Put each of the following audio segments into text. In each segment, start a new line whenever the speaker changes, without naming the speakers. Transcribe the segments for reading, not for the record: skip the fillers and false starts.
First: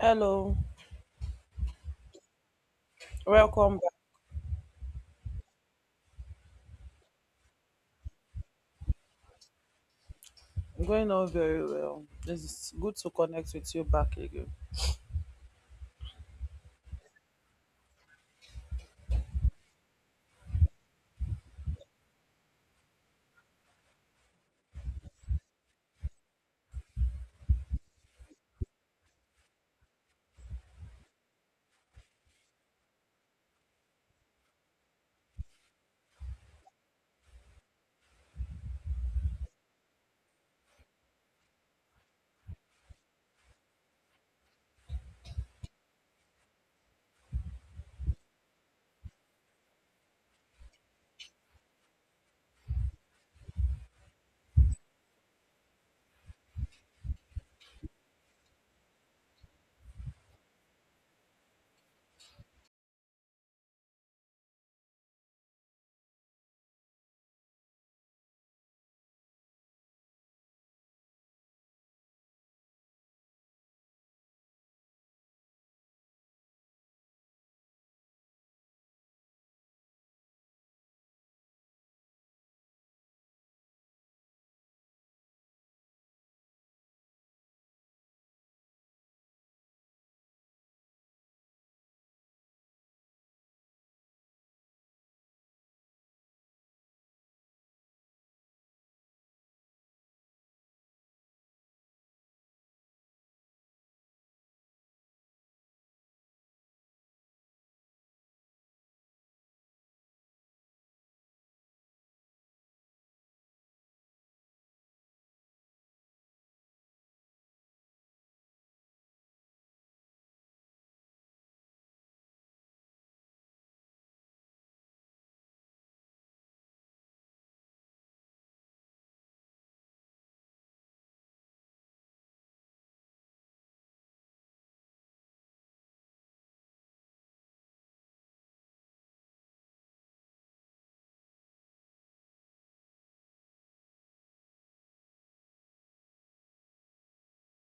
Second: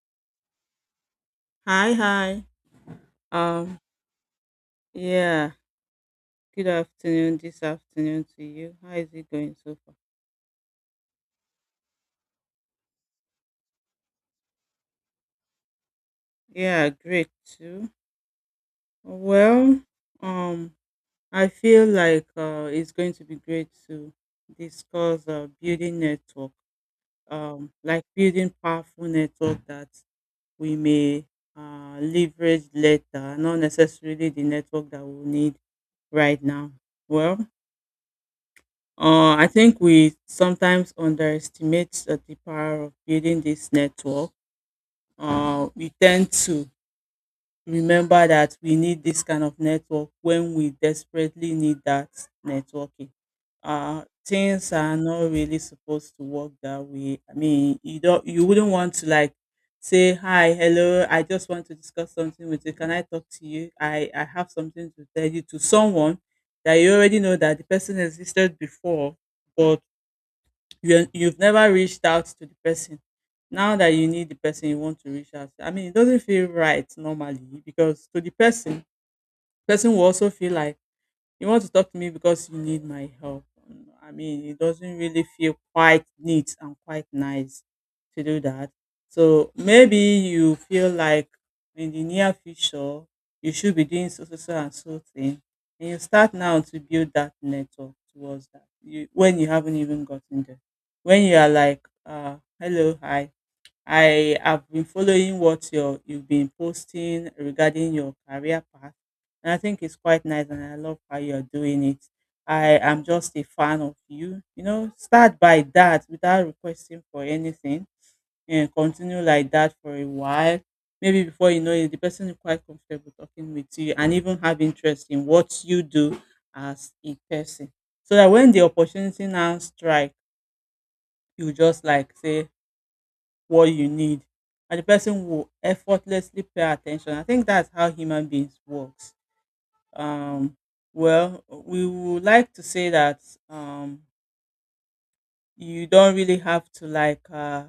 Hello,
Hi, hi.
welcome
Um,
back.
yeah, good afternoon this afternoon to you. How is it going so far?
I'm going on very well. It's good to connect with you back again.
Yeah, great too. Well, um, I feel like it's going to be great to discuss building network, like building powerful network that we may leverage later, not necessarily the network that we need right now. Well, I think we sometimes underestimate the power of building this network. We tend to remember that we need this kind of network when we desperately need that networking. Things are not really supposed to work that way. I mean, you wouldn't want to like say hi, hello. I just want to discuss something with you. Can I talk to you? I have something to tell you to someone that you already know that the person existed before, but you've never reached out to the person now that you need the person you want to reach out to. I mean, it doesn't feel right normally because to the person, will also feel like, you want to talk to me because you need my help. I mean, it doesn't really feel quite neat and quite nice to do that. So maybe you feel like in the near future, you should be doing so, so, so, and so thing. And you start now to build that network towards that when you haven't even gotten there. When you are like, hello, hi. I have been following what you've been posting regarding your career path, and I think it's quite nice, and I love how you're doing it. I am just a fan of you. You know, start by that without requesting for anything, and continue like that for a while. Maybe before you know it, the person is quite comfortable talking with you, and even have interest in what you do as a person. So that when the opportunity now strike, you just like say, what you need, and the person will effortlessly pay attention. I think that's how human beings works. um well, we would like to say that um you don't really have to like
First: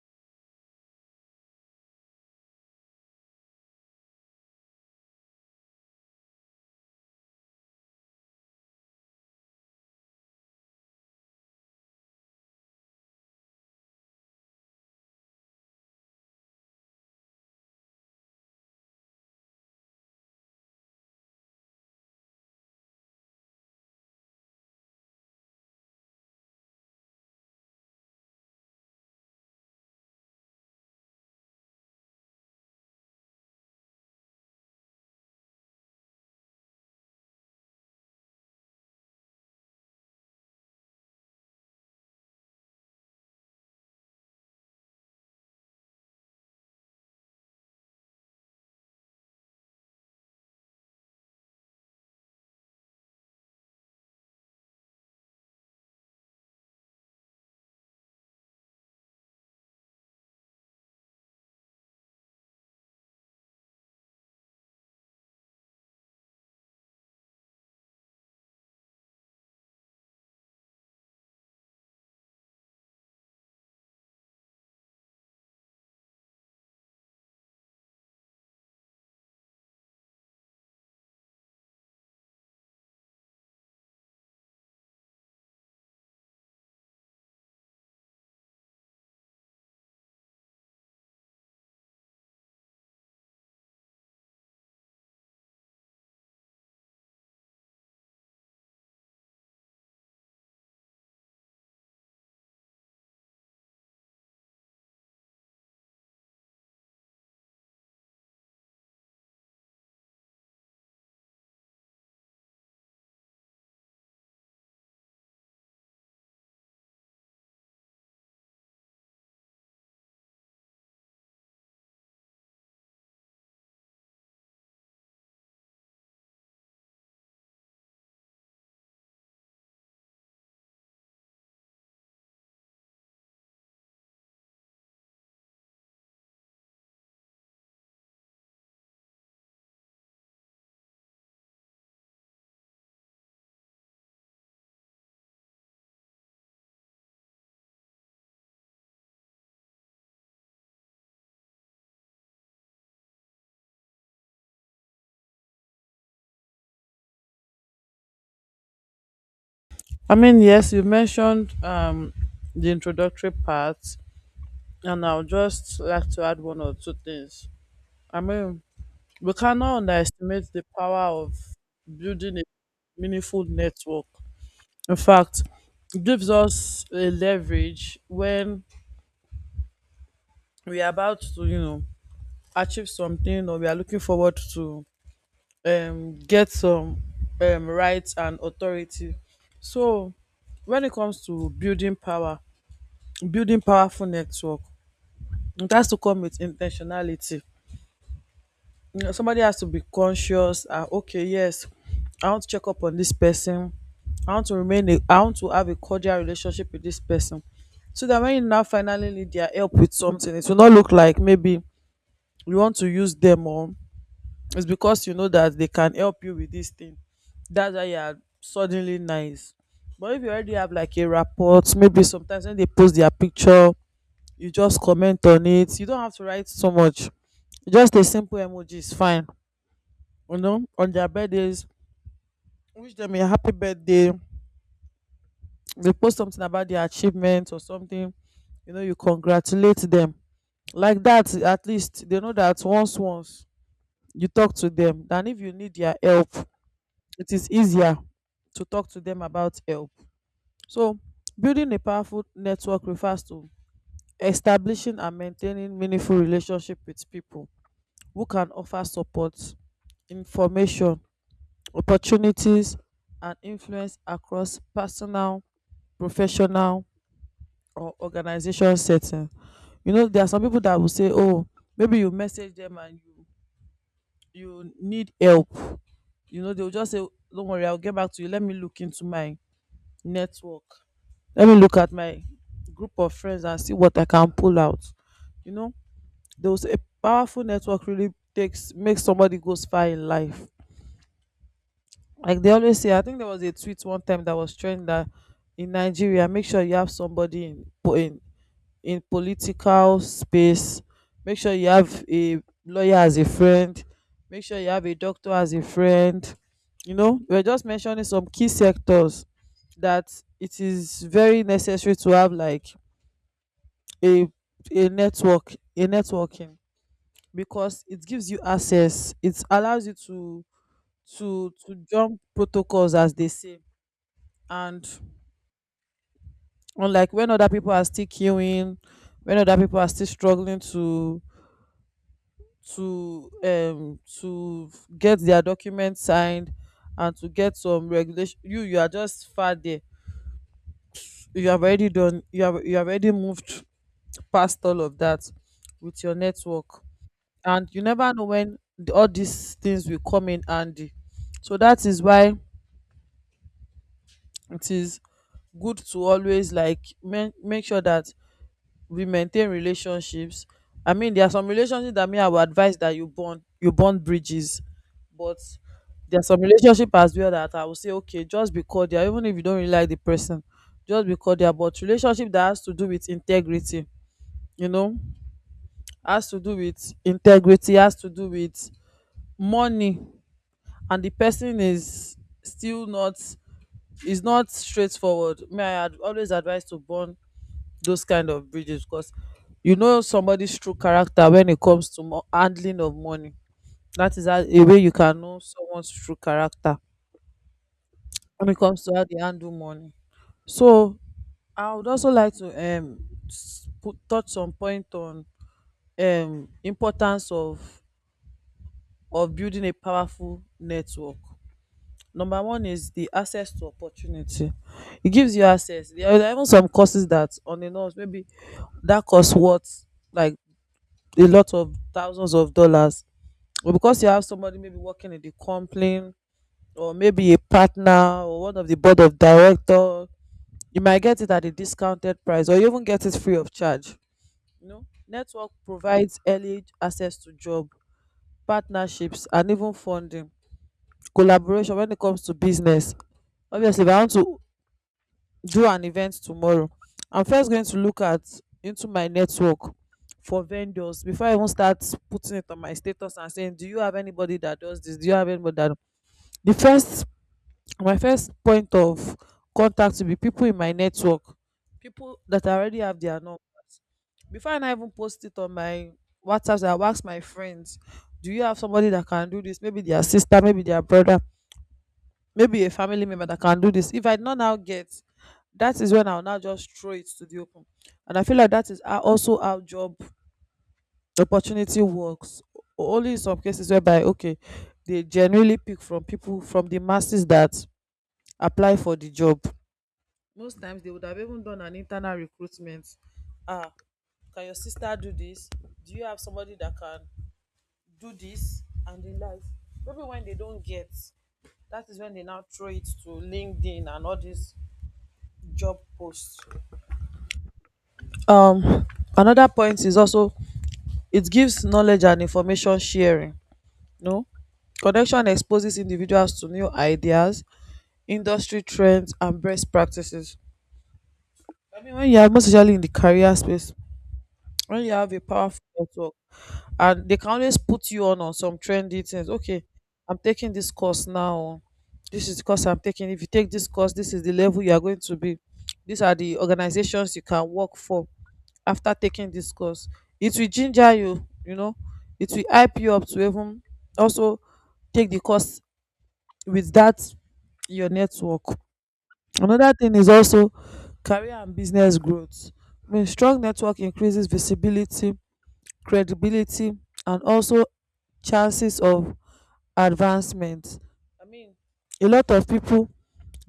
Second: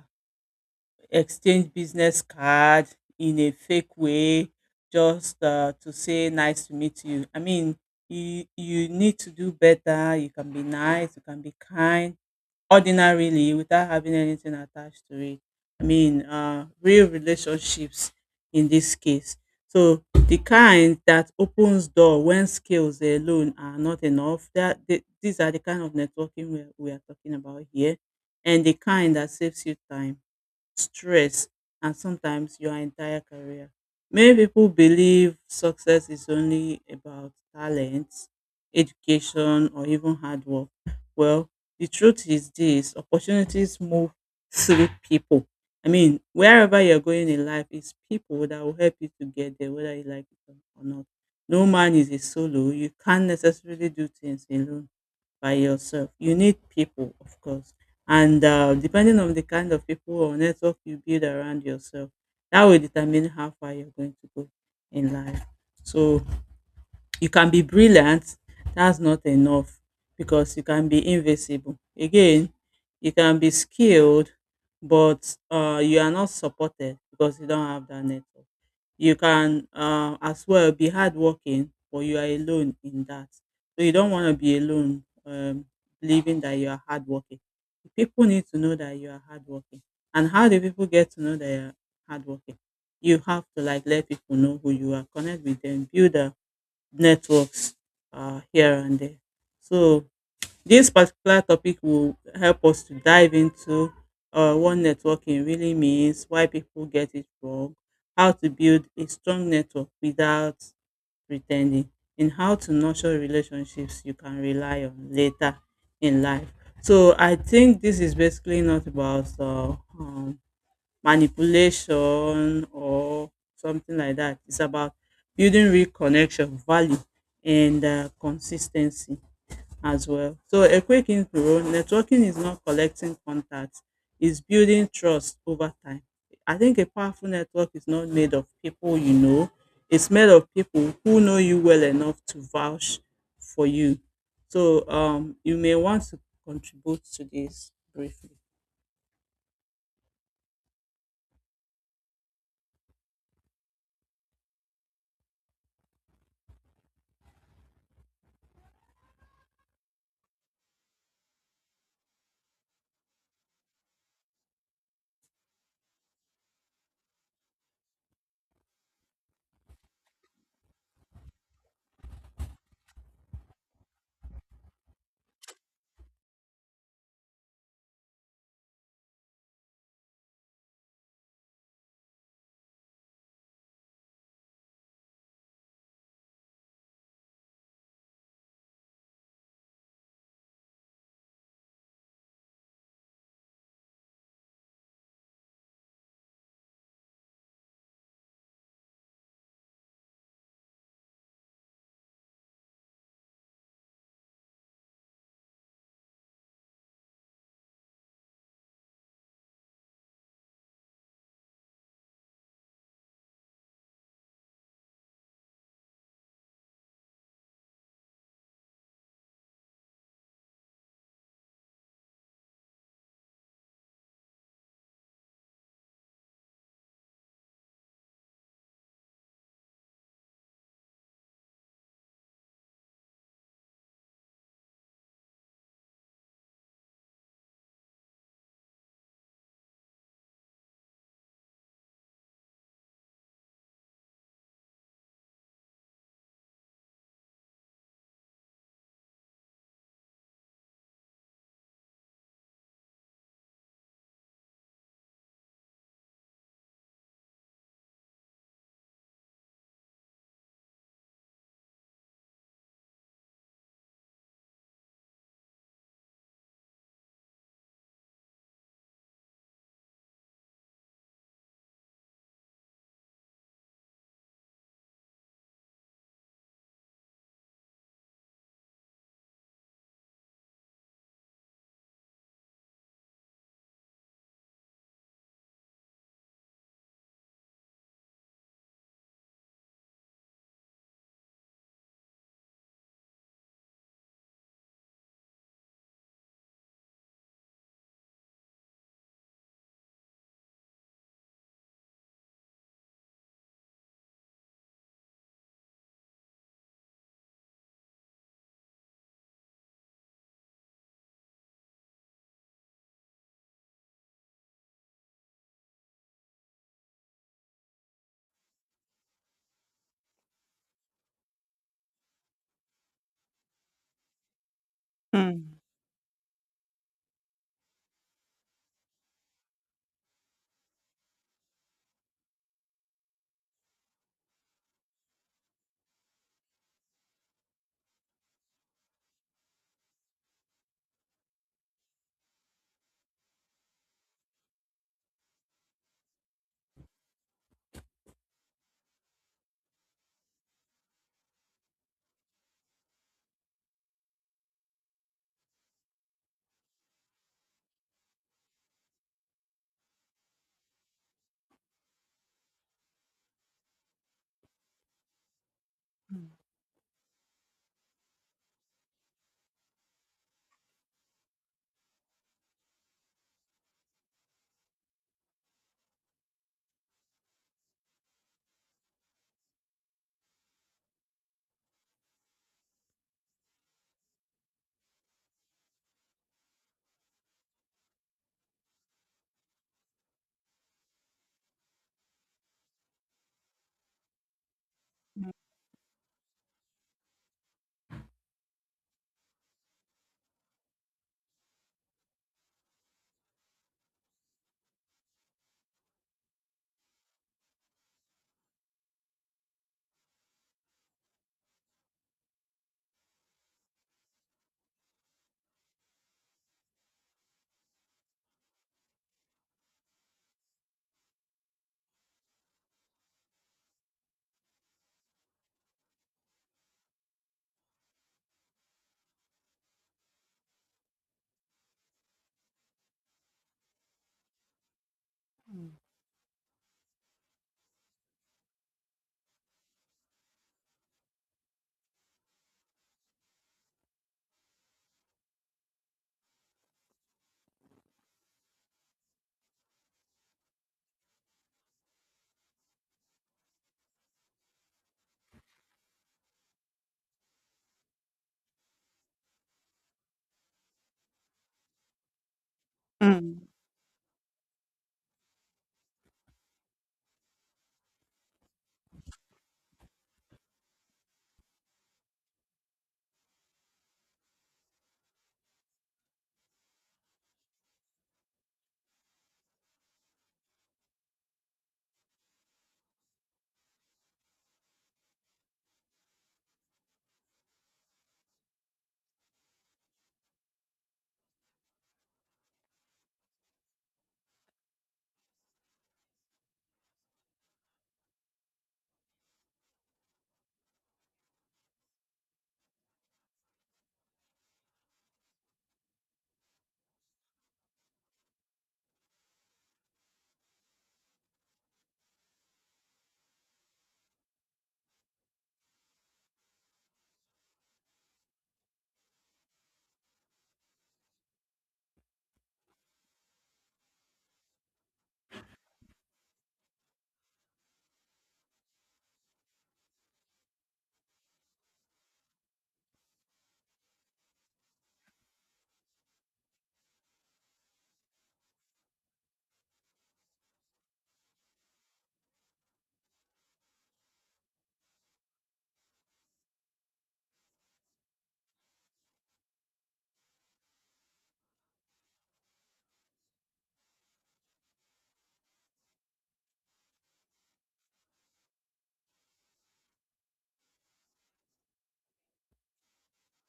exchange business card in a fake way, just to say nice to meet you. I mean, you need to do better. You can be nice, you can be kind ordinarily without having anything attached to it. I mean, real relationships in this case. So the kind that opens door when skills alone are not enough. These are the kind of networking we are talking about here, and the kind that saves you time, stress, and sometimes your entire career. Many people believe success is only about talent, education, or even hard work. Well, the truth is this, opportunities move through people. I mean, wherever you're going in life, it's people that will help you to get there, whether you like it or not. No man is a solo. You can't necessarily do things alone by yourself. You need people, of course. And depending on the kind of people or network you build around yourself, that will determine how far you're going to go in life. So you can be brilliant, that's not enough because you can be invisible. Again, you can be skilled, but you are not supported because you don't have that network. You can as well be hardworking, but you are alone in that. So you don't want to be alone, believing that you are hardworking. People need to know that you are hardworking. And how do people get to know that you are hardworking? You have to like let people know who you are, connect with them, build networks here and there. So this particular topic will help us to dive into what networking really means, why people get it wrong, how to build a strong network without pretending, and how to nurture relationships you can rely on later in life. So I think this is basically not about manipulation or something like that. It's about building real connection, value, and consistency as well. So a quick intro, networking is not collecting contacts, it's building trust over time. I think a powerful network is not made of people you know, it's made of people who know you well enough to vouch for you. So you may want to contribute to this briefly.
I mean, yes, you mentioned the introductory part, and I'll just like to add one or two things. I mean, we cannot underestimate the power of building a meaningful network. In fact, it gives us a leverage when we are about to achieve something, or we are looking forward to get some rights and authority. So when it comes to building powerful network, it has to come with in ten tionality. You know, somebody has to be conscious and okay, yes, I want to check up on this person. I want to have a cordial relationship with this person. So that when you now finally need their help with something, it will not look like maybe you want to use them, or it's because you know that they can help you with this thing. That's why you are suddenly nice. But if you already have like a rapport, maybe sometimes when they post their picture, you just comment on it. You don't have to write so much. Just a simple emoji is fine. You know, on their birthdays, wish them a happy birthday. They post something about their achievements or something. You know, you congratulate them. Like that, at least they know that once you talk to them, and if you need their help, it is easier to talk to them about help. So, building a powerful network refers to establishing and maintaining meaningful relationship with people who can offer support, information, opportunities, and influence across personal, professional, or organization setting. You know, there are some people that will say, "Oh, maybe you message them and you need help." You know, they will just say, "Don't worry, I'll get back to you. Let me look into my network." Let me look at my group of friends and see what I can pull out you know those a powerful network really takes makes somebody goes far in life. Like they always say, I think there was a tweet one time that was trending, that in Nigeria, make sure you have somebody in in political space. Make sure you have a lawyer as a friend. Make sure you have a doctor as a friend. You know, we're just mentioning some key sectors that it is very necessary to have like a a networking, because it gives you access. It allows you to jump protocols, as they say. And
Mm,
unlike when other people are still queuing, when other people are still struggling to to um to get their documents signed, and to get some regulation, you are just far there. You have already done. You have already moved past all of that with your network. And you never know when all these things will come in handy. So that is why it is good to always like make sure that we maintain relationships. I mean, there are some relationships that, me, I would advise that you bond bridges. But there are
mm,
some relationship as well that I will say, okay, just be cordial even if you don't really like the person. Just be cordial. But relationship that has to do with integrity, you know has to do with integrity, has to do with money, and the person is still not is not straightforward, me, I always advise to burn those kind of bridges. Because you know somebody's true character when it comes to handling of money. That is a way you can
mm,
know someone's true character, when it comes to how they handle money. So I would also like to s- put touch some point on importance of building a powerful network. Number one is the access to opportunity. It gives you access. There are even some courses that on the nose, maybe that course worth like a lot of thousands of dollars. But because you have somebody maybe working in the company, or maybe a partner, or one of the board of director, you might get it at a discounted price, or you even get it free of charge. You know, network provides early access to job, partnerships, and even funding. Collaboration when it comes to business: obviously, if I want to do an event tomorrow, I'm first going to look at into my network for vendors before I even start putting it on my status and saying, do you have anybody that does this, do you have anybody that the first my first point of contact will be people in my network, people that already have
mm,
their
mm,
numbers. Before I now even post it on my WhatsApp, I will ask my friends, do you have somebody that can do this, maybe their sister, maybe their brother, maybe a family member that can do this? If I not now get, that is when I'll now just throw it to the open. And I feel like that is how, also how job opportunity works. Only in some cases whereby, okay, they generally pick from people from the masses that apply for the job. Most times they would have even done an internal recruitment. ah can your sister do this? Do you have somebody that can do this, and the like? Maybe when they don't get, that is when they now throw it to LinkedIn and all these job post. um Another point is also, it gives knowledge and information sharing. No, connection exposes individuals to new ideas, industry trends, and best practices. I mean, when you are, most especially in the career space, when you have a powerful network, and they can always put you on some trendy things. Okay, I'm taking this course now. This is the course I'm taking. If you take this course, this is the level you are going to be. These are the organizations you can work for after taking this course. It will ginger you, it will hype you up to even also take the course with that your network. Another thing is also career and business growth. I mean, strong network increases visibility, credibility, and also chances of advancement. I mean, a lot of people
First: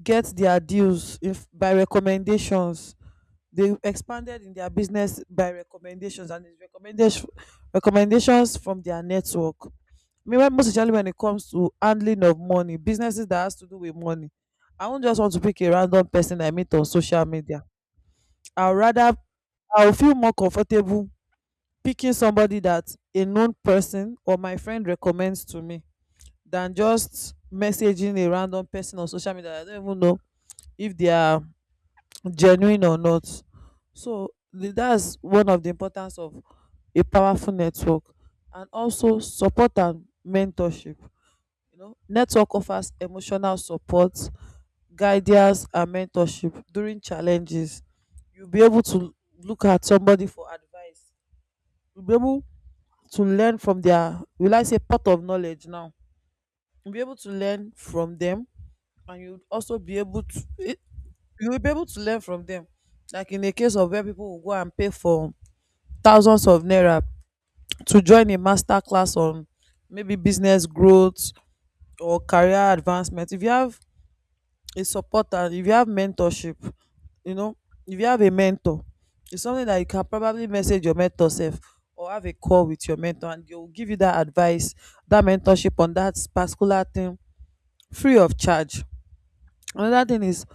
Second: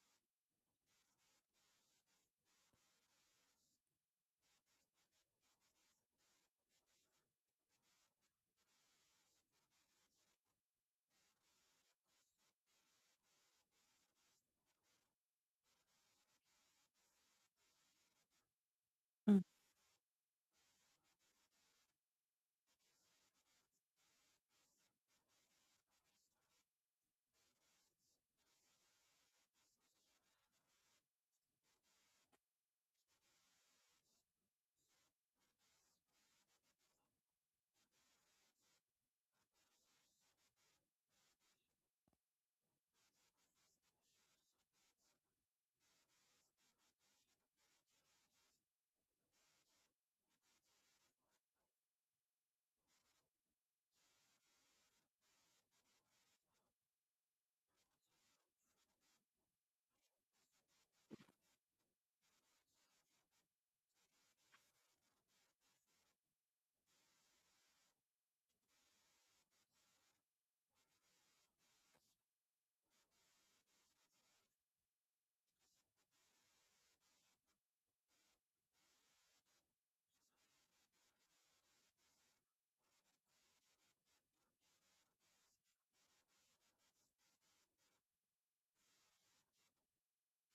get their deals if by recommendations. They expanded in their business by recommendations, and it's recommendations from their network. Meanwhile, most especially when it comes to handling of money, businesses that has to do with money, I won't just want to pick a random person I meet on social media. I'll rather
mm,
I'll feel more comfortable picking somebody that a known person or my friend recommends to me than just messaging a random person on social media that I don't even know if they are genuine or not. So that's one of the importance of a powerful network, and also support and mentorship. You know, network offers emotional support, guidance, and mentorship during challenges. You'll be able to look at somebody for advice. You'll be able to learn from their, will I say, pot of knowledge now. You'll be able to learn from them, and to you will be able to learn from them, like in the case of where people will go and pay for thousands of naira to join a master class on maybe business growth or career advancement. If you have a supporter, if you have mentorship, you know if you have a mentor, it's something that you can probably message your mentor self, or have a call with your mentor, and they'll give you that advice, that mentorship, on that particular thing, free of charge. Another thing is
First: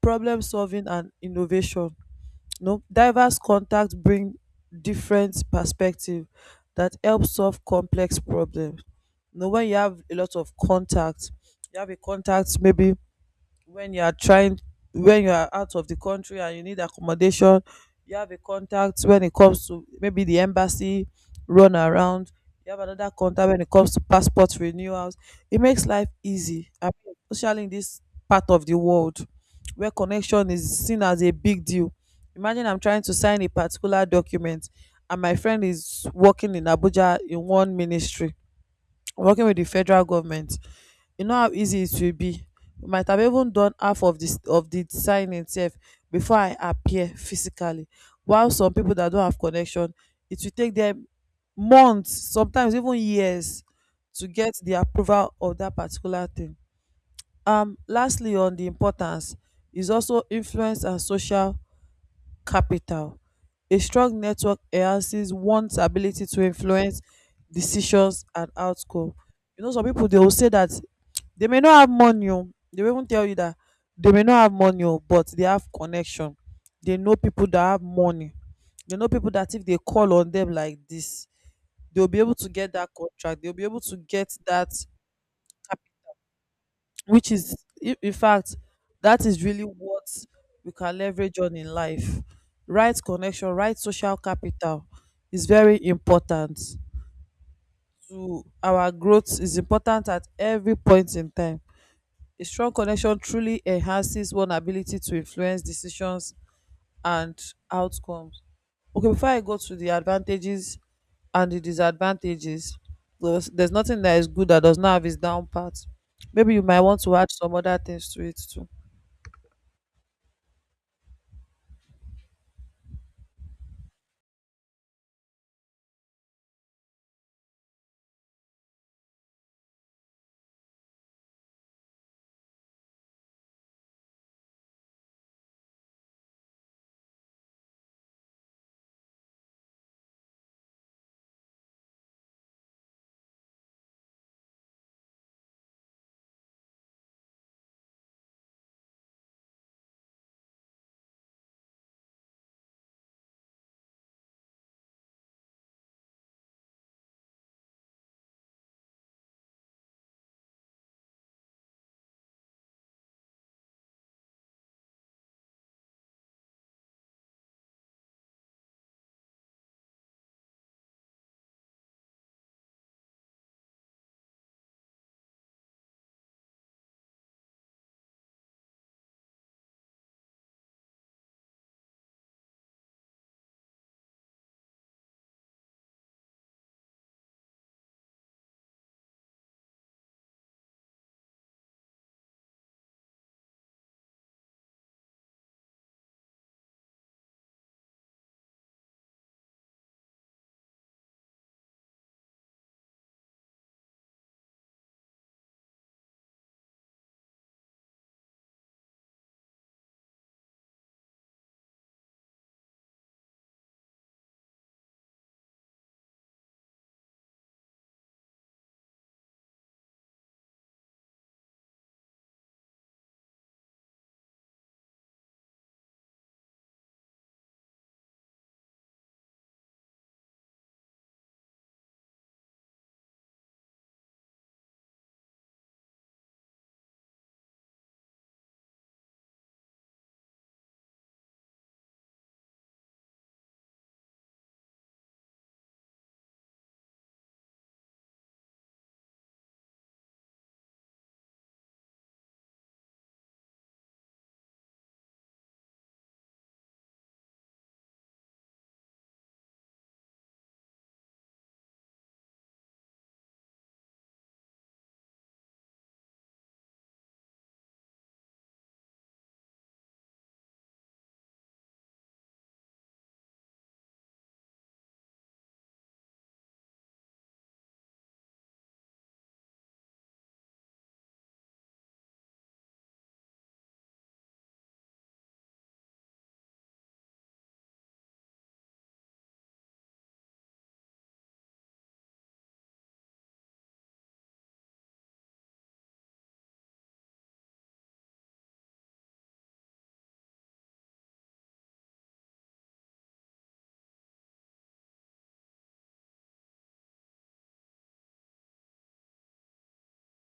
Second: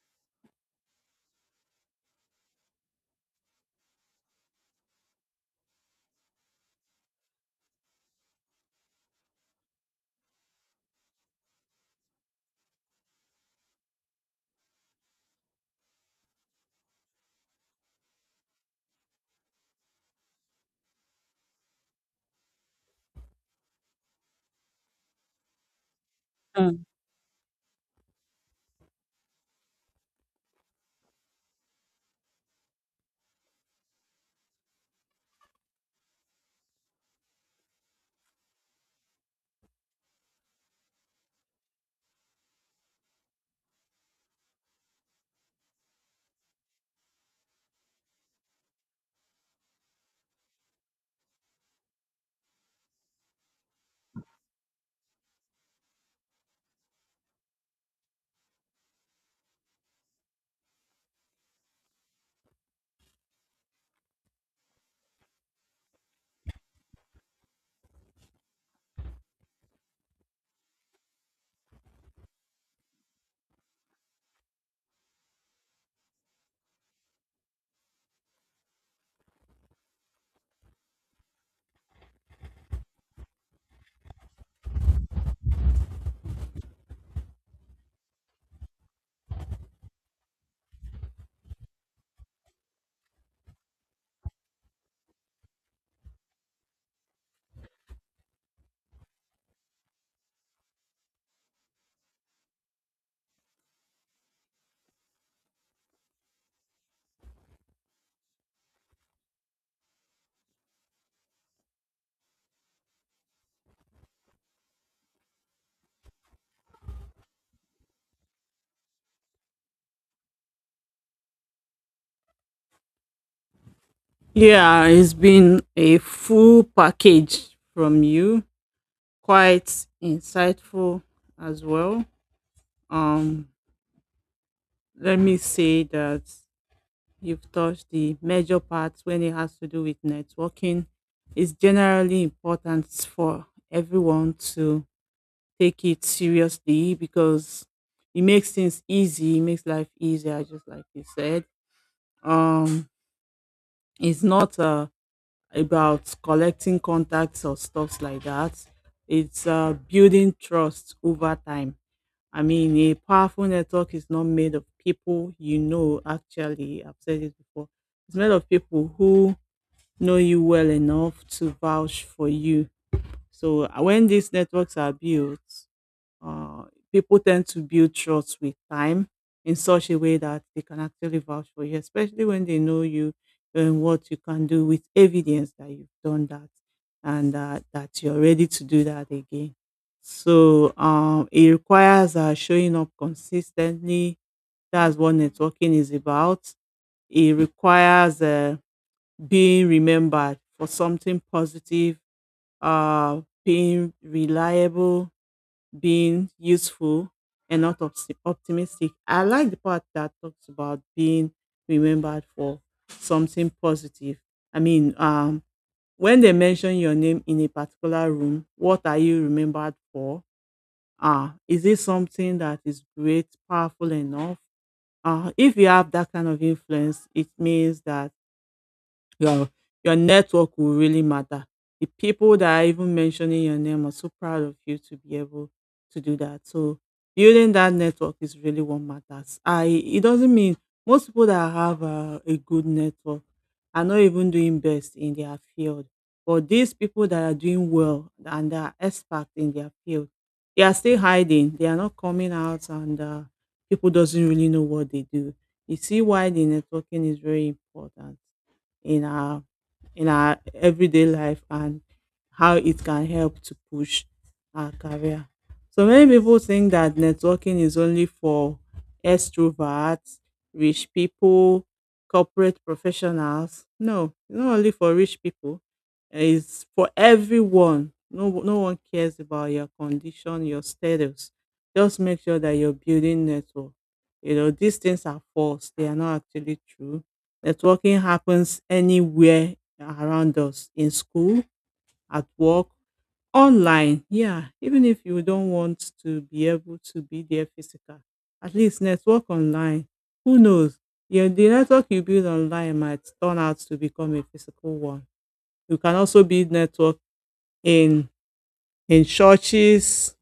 problem solving and innovation. You know, diverse contact bring different perspective that help solve complex problems. You know, when you have a lot of contact, you have a contact maybe when you are trying when you are out of the country and you need accommodation. You have a contact when it comes to maybe the embassy run around. You have another contact when it comes to passport renewals. It makes life easy.
mm.
I mean, especially in this part of the world where connection is seen as a big deal. Imagine I'm trying to sign a particular document, and my friend is working in Abuja in one ministry, working with the federal government. You know how easy it will be. We might have even done half of the design itself before I appear physically. While some people that don't have connection, it will take them months, sometimes even years, to get the approval of that particular thing. Lastly, on the importance is also influence and social capital. A strong network enhances one's ability to influence decisions and outcome. You know, some people they will say that they may not have money, oh, they will even tell you that they may not have money, oh, but they have connection. They know people that have money. They know people that if they call on them like this, they'll be able to get that contract. They'll be able to get that which is in fact that is really what we can leverage on in life, right? Connection, right? Social capital is very important to our growth, is important at every point in time. A strong connection truly enhances one ability to influence decisions and outcomes. Okay, before I go to the advantages and the disadvantages, there's nothing that is good that does not have its down part. Maybe you might want to add some other things to it too.
Yeah, it's been a full package from you, quite insightful as well. Um, Let me say that you've touched the major parts when it has to do with networking. It's generally important for everyone to take it seriously because it makes things easy, it makes life easier, just like you said. Um, it's not about collecting contacts or stuffs like that. It's building trust over time. I mean, a powerful network is not made of people you know, actually. I've said it before. It's made of people who know you well enough to vouch for you. So when these networks are built, uh, people tend to build trust with time in such a way that they can actually vouch for you, especially when they know you and what you can do with evidence that you've done that, and that you're ready to do that again. So it requires showing up consistently. That's what networking is about. It requires being remembered for something positive, being reliable, being useful, and not optimistic. I like the part that talks about being remembered for something positive. I mean, when they mention your name in a particular room, what are you remembered for? Is it something that is great, powerful enough? If you have that kind of influence, it means that, well, your network will really matter. The people that are even mentioning your name are so proud of you to be able to do that. So building that network is really what matters. I It doesn't mean most people that have a good network are not even doing best in their field. But these people that are doing well and that are experts in their field, they are still hiding. They are not coming out, and people doesn't really know what they do. You see why the networking is very important in our in our everyday life and how it can help to push our career. So many people think that networking is only for extroverts, rich people, corporate professionals. No, it's not only for rich people. It's for everyone. No, no one cares about your condition, your status. Just make sure that you're building network. You know, these things are false. They are not actually true. Networking happens anywhere around us, in school, at work, online. Yeah, even if you don't want to be able to be there physical, at least network online. Who knows? Yeah, the network you build online might turn out to become a physical one. You can also build network in in churches,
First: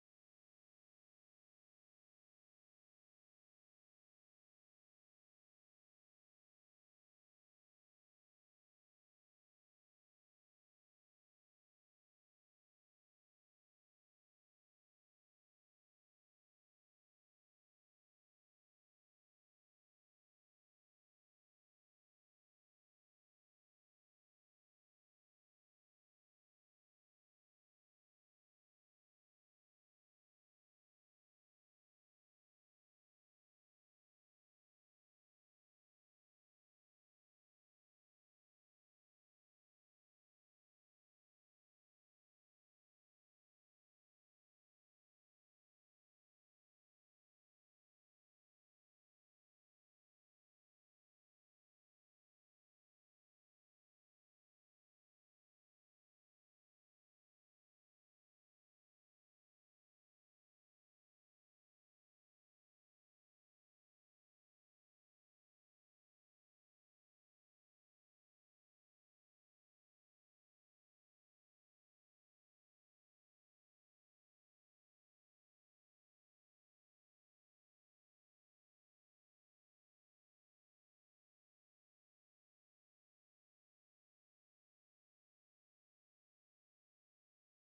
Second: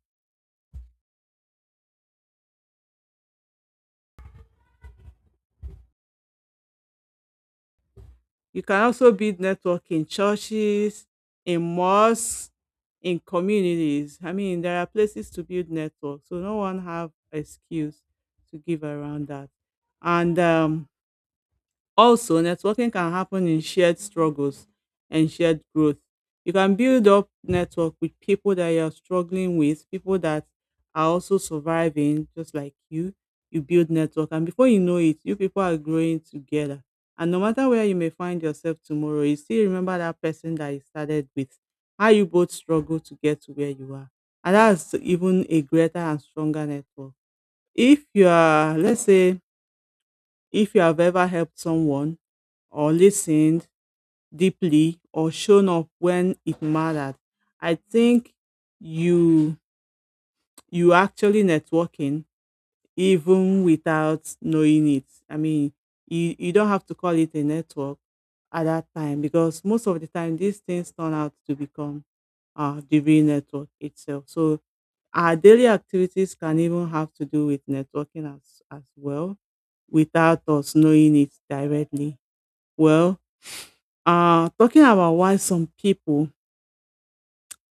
You can also build network in churches, in mosques, in communities. I mean, there are places to build network, so no one have excuse to give around that. And also, networking can happen in shared struggles and shared growth. You can build up network with people that you're struggling with, people that are also surviving just like you. You build network and before you know it, you people are growing together. And no matter where you may find yourself tomorrow, you still remember that person that you started with, how you both struggle to get to where you are. And that's even a greater and stronger network. If you are, let's say, if you have ever helped someone or listened deeply or shown up when it mattered, I think you you actually networking even without knowing it. I mean, you don't have to call it a network at that time, because most of the time these things turn out to become the real network itself. So our daily activities can even have to do with networking as well without us knowing it directly. Well, talking about why some people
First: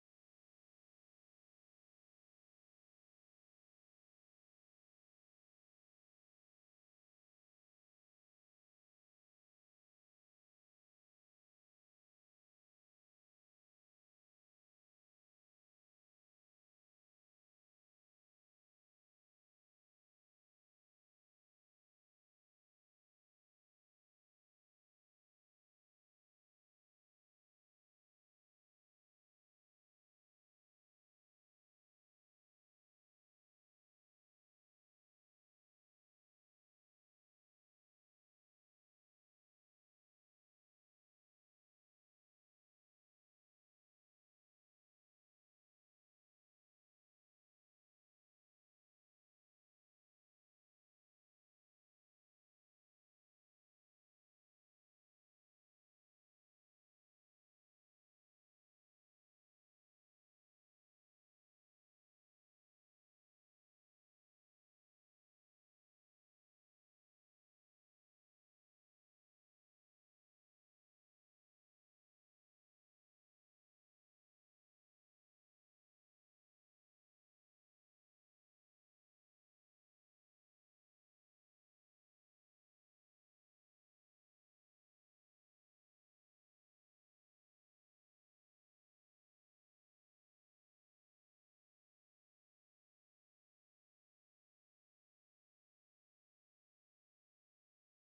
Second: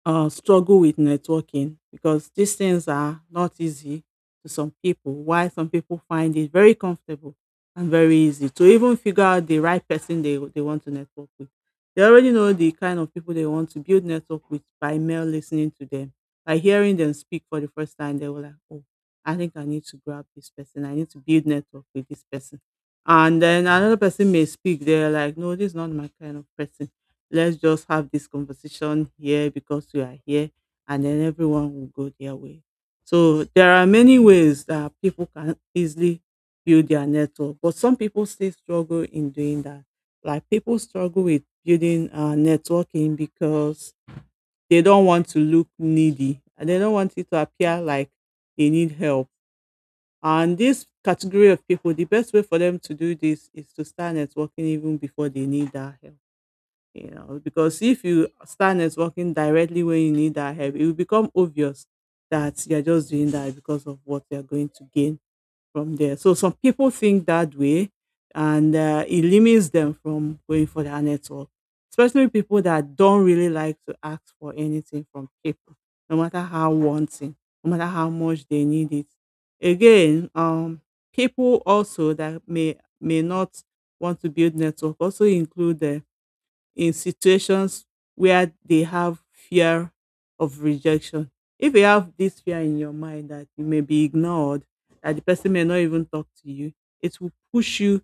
struggle with networking, because these things are not easy to some people. Why some people find it very comfortable and very easy to even figure out the right person they want to network with. They already know the kind of people they want to build network with by mere listening to them. By hearing them speak for the first time, they were like, oh, I think I need to grab this person. I need to build network with this person. And then another person may speak. They're like, no, this is not my kind of person, let's just have this conversation here because you are here and then everyone will go their way. So there are many ways that people can easily build their network, but some people still struggle in doing that. Like, people struggle with building networking because they don't want to look needy and they don't want it to appear like they need help. And this category of people, the best way for them to do this is to start networking even before they need that help. You know, because if you start networking directly when you need that help, it will become obvious that you're just doing that because of what you're going to gain from there. So some people think that way, and it limits them from going for their network, especially people that don't really like to ask for anything from people, no matter how wanting, no matter how much they need it. Again, people also that may not want to build network also include in situations where they have fear of rejection. If you have this fear in your mind that you may be ignored, that the person may not even talk to you, it will push you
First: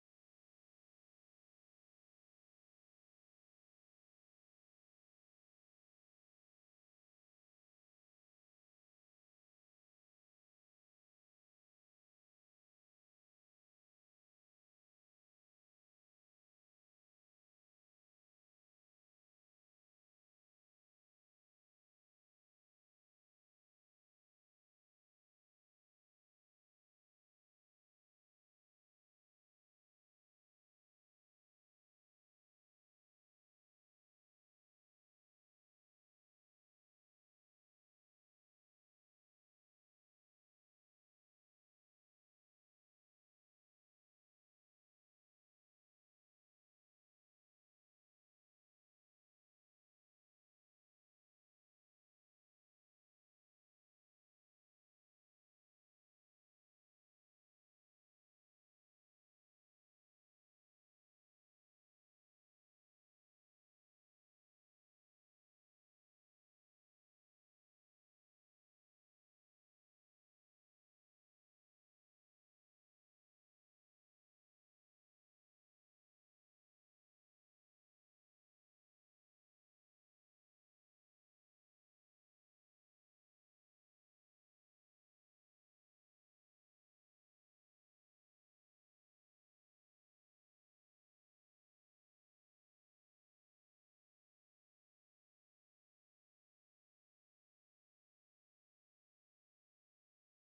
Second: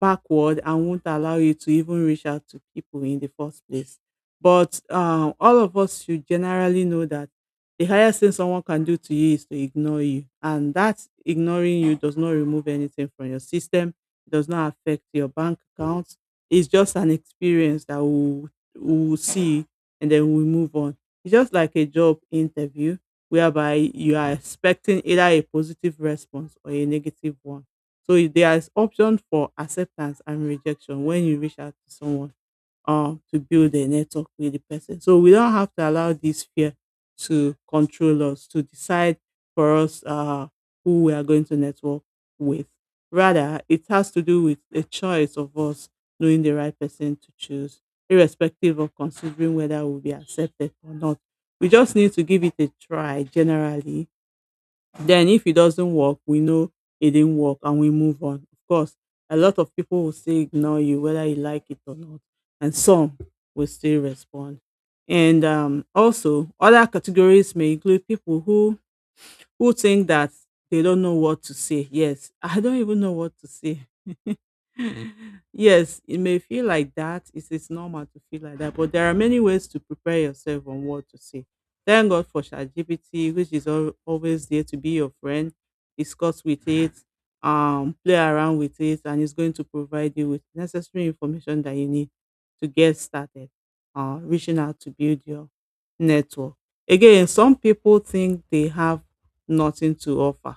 backward and won't allow you to even reach out to people in the first place. But all of us should generally know that the highest thing someone can do to you is to ignore you. And that ignoring you does not remove anything from your system, it does not affect your bank account. It's just an experience that we'll see, and then we move on. It's just like a job interview whereby you are expecting either a positive response or a negative one. So there is option for acceptance and rejection when you reach out to someone to build a network with the person. So we don't have to allow this fear to control us, to decide for us who we are going to network with. Rather, it has to do with a choice of us knowing the right person to choose, irrespective of considering whether we'll be accepted or not. We just need to give it a try generally, then if it doesn't work, we know it didn't work and we move on. Of course, a lot of people will still ignore you whether you like it or not, and some will still respond. And also, other categories may include people who think that they don't know what to say. Yes, I don't even know what to say. Yes, it may feel like that. It's normal to feel like that, but there are many ways to prepare yourself on what to say. Thank God for ChatGPT, which is always there to be your friend. Discuss with it, play around with it, and it's going to provide you with necessary information that you need to get started. Reaching out to build your network. Again, some people think they have nothing to offer.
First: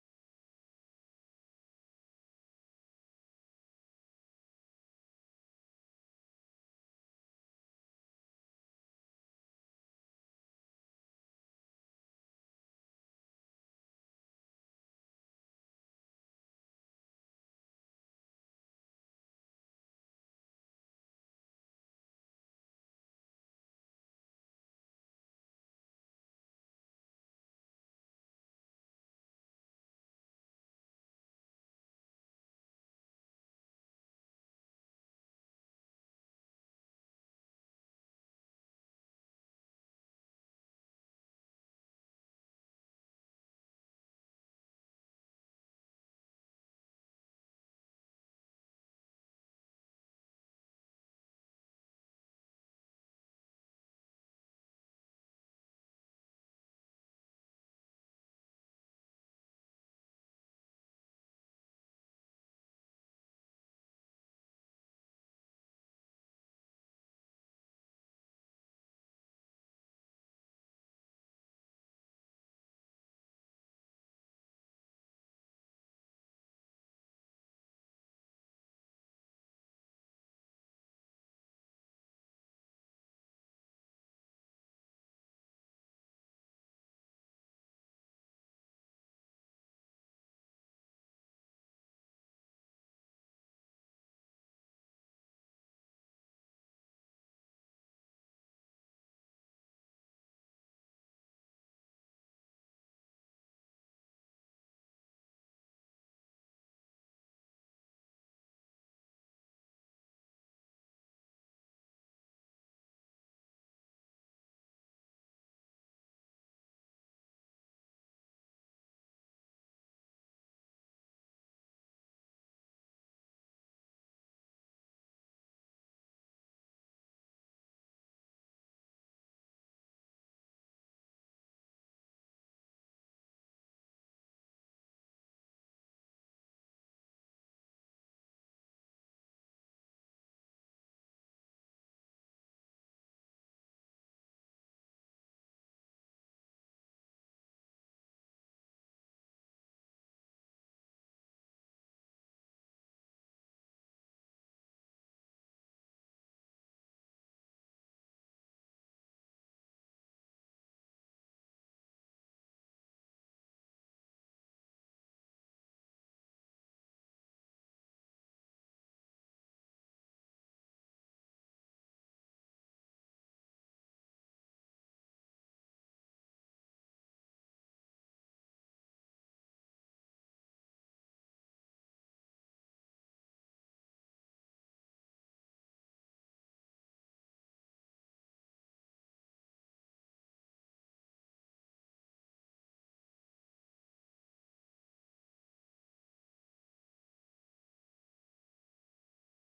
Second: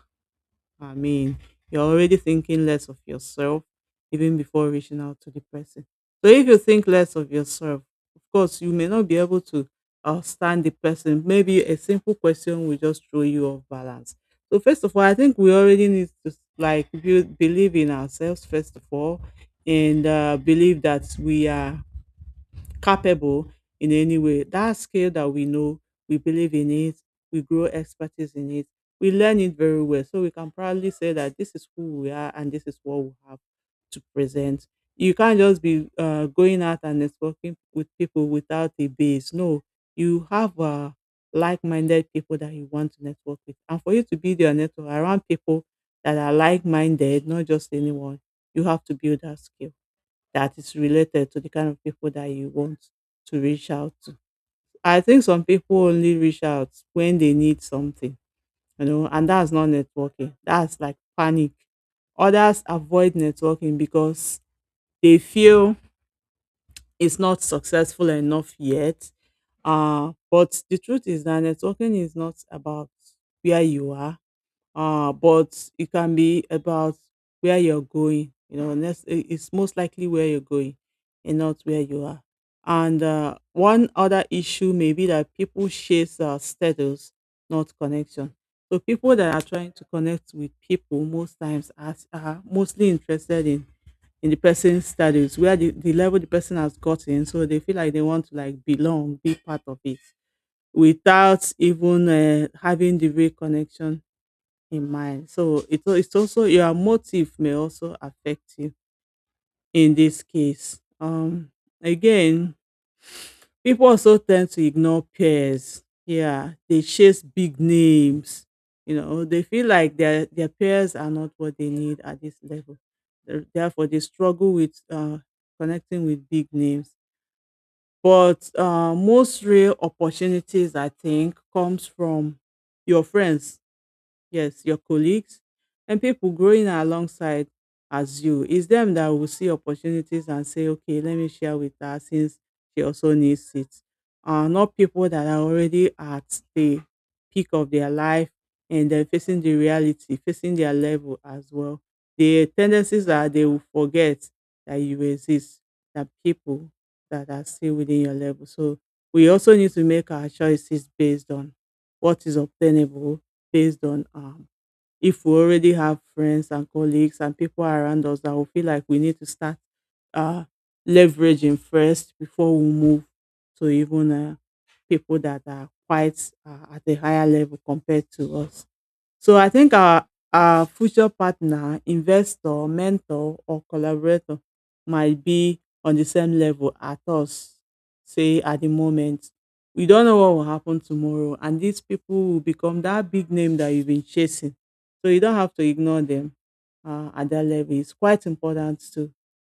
I mean, you're already thinking less of yourself even before reaching out to the person. So if you think less of yourself, of course, you may not be able to understand the person. Maybe a simple question will just throw you off balance. So first of all, I think we already need to like build, believe in ourselves first of all, and believe that we are capable in any way. That skill that we know, we believe in it, we grow expertise in it, we learn it very well. So we can proudly say that this is who we are and this is what we have to present. You can't just be going out and networking with people without a base. No, you have like minded people that you want to network with. And for you to build your network around people that are like minded, not just anyone, you have to build that skill that is related to the kind of people that you want to reach out to. I think some people only reach out when they need something, you know, and that's not networking. That's like panic. Others avoid networking because they feel it's not successful enough yet. But the truth is that networking is not about where you are, but it can be about where you're going. You know, next, it's most likely where you're going and not where you are. And one other issue may be that people chase status, not connection. So people that are trying to connect with people most times are mostly interested in the person's status, where the level the person has gotten. So they feel like they want to like belong, be part of it, without even having the real connection in mind. So it, it's also your motive may also affect you in this case. Again, people also tend to ignore peers. Yeah, they chase big names. You know, they feel like their peers are not what they need at this level. Therefore, they struggle with connecting with big names. But most real opportunities, I think, comes from your friends, yes, your colleagues and people growing alongside as you. It's them that will see opportunities and say, okay, let me share with her since she also needs it. Not people that are already at the peak of their life and they're facing the reality, facing their level as well. The tendencies are they will forget that you exist, that people that are still within your level. So we also need to make our choices based on what is obtainable, based on if we already have friends and colleagues and people around us that we feel like we need to start uh, leveraging first before we move to even people that are quite at a higher level compared to us. So I think our future partner, investor, mentor, or collaborator might be on the same level at us, say at the moment. We don't know what will happen tomorrow, and these people will become that big name that you've been chasing. So you don't have to ignore them at that level. It's quite important to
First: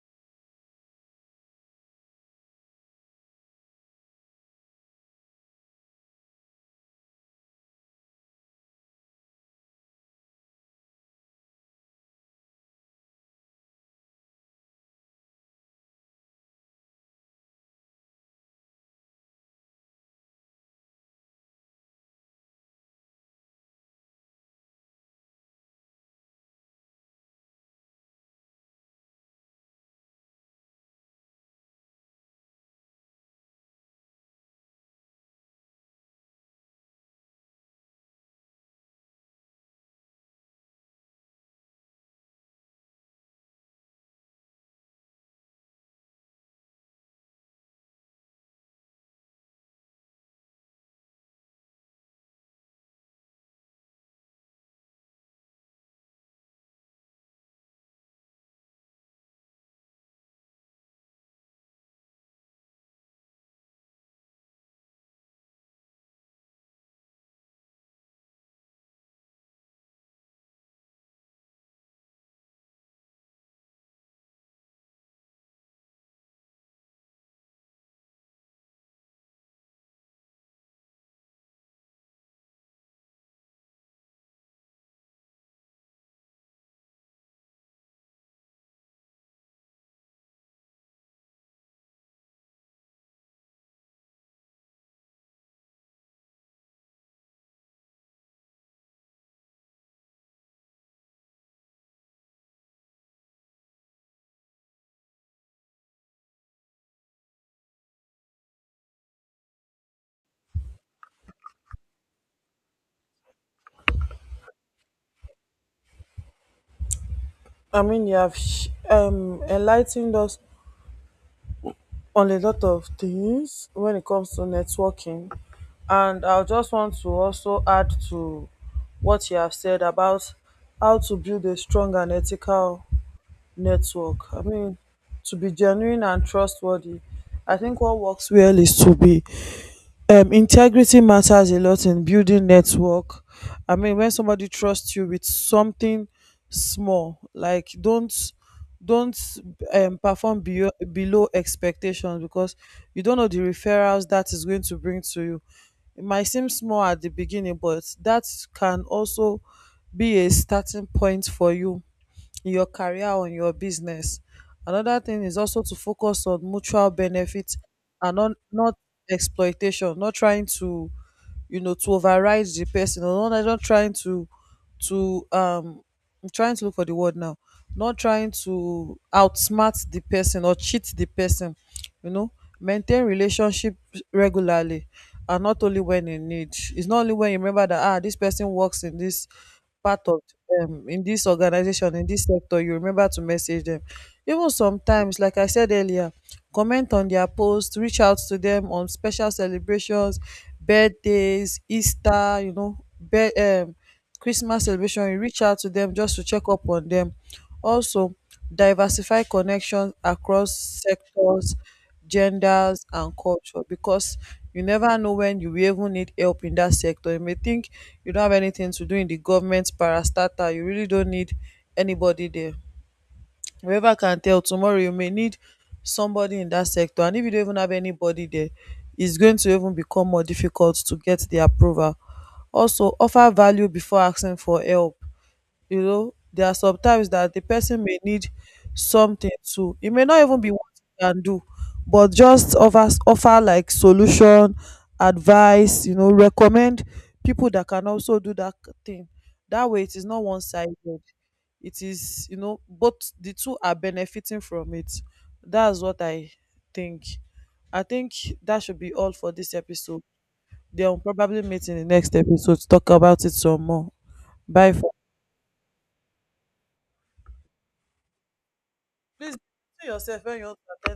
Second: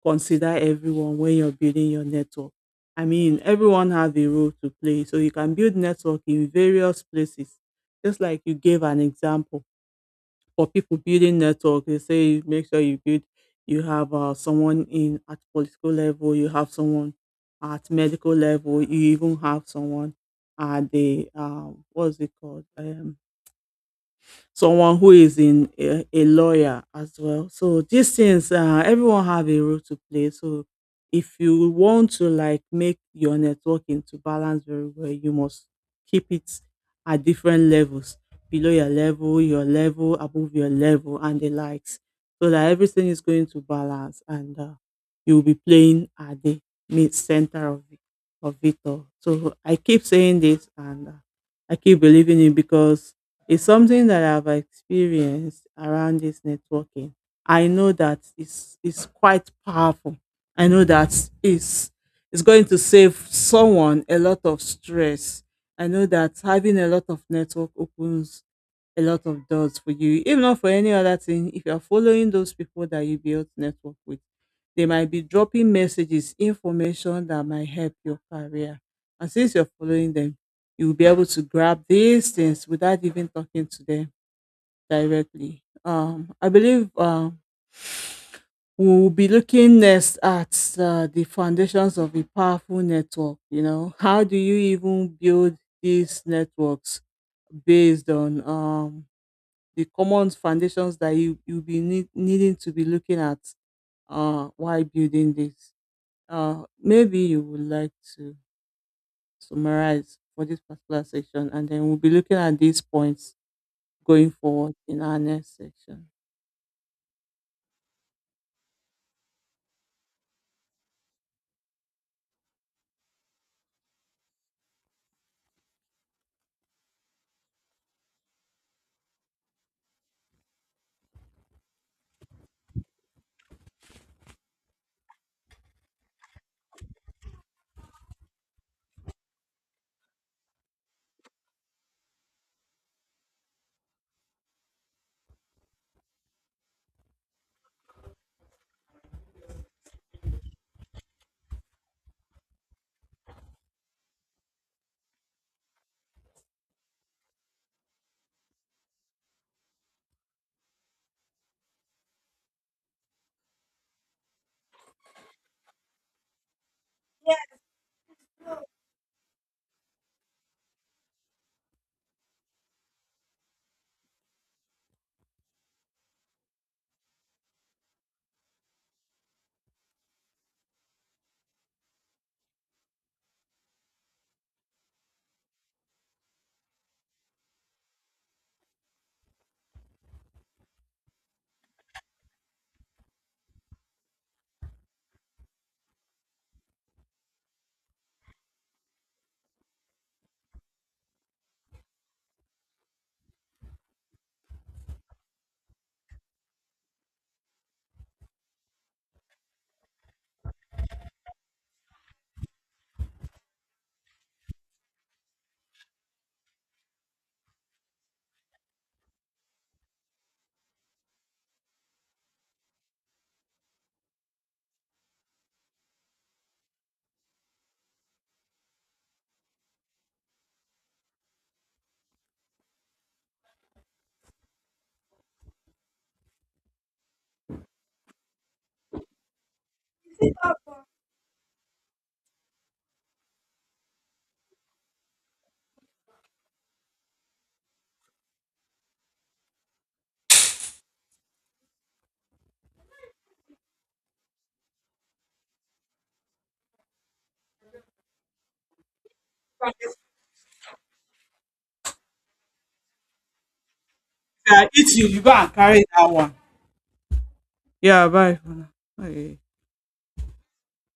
consider everyone when you're building your network. I mean, everyone has a role to play, so you can build network in various places. Just like you gave an example, for people building network, they say you make sure you build, you have someone in at political level, you have someone at medical level, you even have someone at the what's it called? Someone who is in a lawyer as well. So these things, everyone have a role to play. So if you want to like make your networking to balance very well, you must keep it at different levels, below your level, above your level, and the likes, so that everything is going to balance and you'll be playing at the mid center of it all. So I keep saying this and. I keep believing it because it's something that I've experienced around this networking. I know that it's quite powerful. I know that it's it's going to save someone a lot of stress. I know that having a lot of network opens a lot of doors for you, if not for any other thing. If you're following those people that you build network with, they might be dropping messages, information that might help your career. And since you're following them, you will be able to grab these things without even talking to them directly. I believe we will be looking next at the foundations of a powerful network. You know, how do you even build these networks based on the common foundations that you'll be needing to be looking at while building this? Maybe you would like to summarize for this particular section, and then we'll be looking at these points going forward in our next section.
I mean, you have enlightened us on a lot of things when it comes to networking. And I just want to also add to what you have said about how to build a strong and ethical network. I mean, to be genuine and trustworthy, I think what works well is to be integrity matters a lot in building network. I mean, when somebody trusts you with something small, like don't perform below expectations, because you don't know the referrals that is going to bring to you. It might seem small at the beginning, but that can also be a starting point for you in your career or in your business. Another thing is also to focus on mutual benefit and not exploitation, not trying to, you know, to override the person, or not trying to, to, um, I'm trying to look for the word now, not trying to outsmart the person or cheat the person, you know. Maintain relationship regularly and not only when in need. It's not only when you remember that, ah, this person works in this part of in this organization, in this sector, you remember to message them. Even sometimes, like I said earlier, comment on their post, reach out to them on special celebrations, birthdays, Easter, you know, be- um, Christmas celebration. You reach out to them just to check up on them. Also, diversify connections across sectors, genders, and culture, because you never know when you will even need help in that sector. You may think you don't have anything to do in the government parastatal, you really don't need anybody there. Whoever can tell tomorrow, you may need somebody in that sector. And if you don't even have anybody there, it's going to even become more difficult to get the approval. Also, offer value before asking for help. You know, there are sometimes that the person may need something to, it may not even be what you can do, but just offer, like, solution, advice, you know, recommend people that can also do that thing. That way it is not one-sided, it is, you know, both, the two are benefiting from it. That's what think I think that should be all for this
If
episode. They'll probably meet in the next episode to talk about it some more.
I
Bye for...
eat you, are eating, you go and carry that one. Yeah, bye for now.
Please
Okay.
do yourself when you want to attend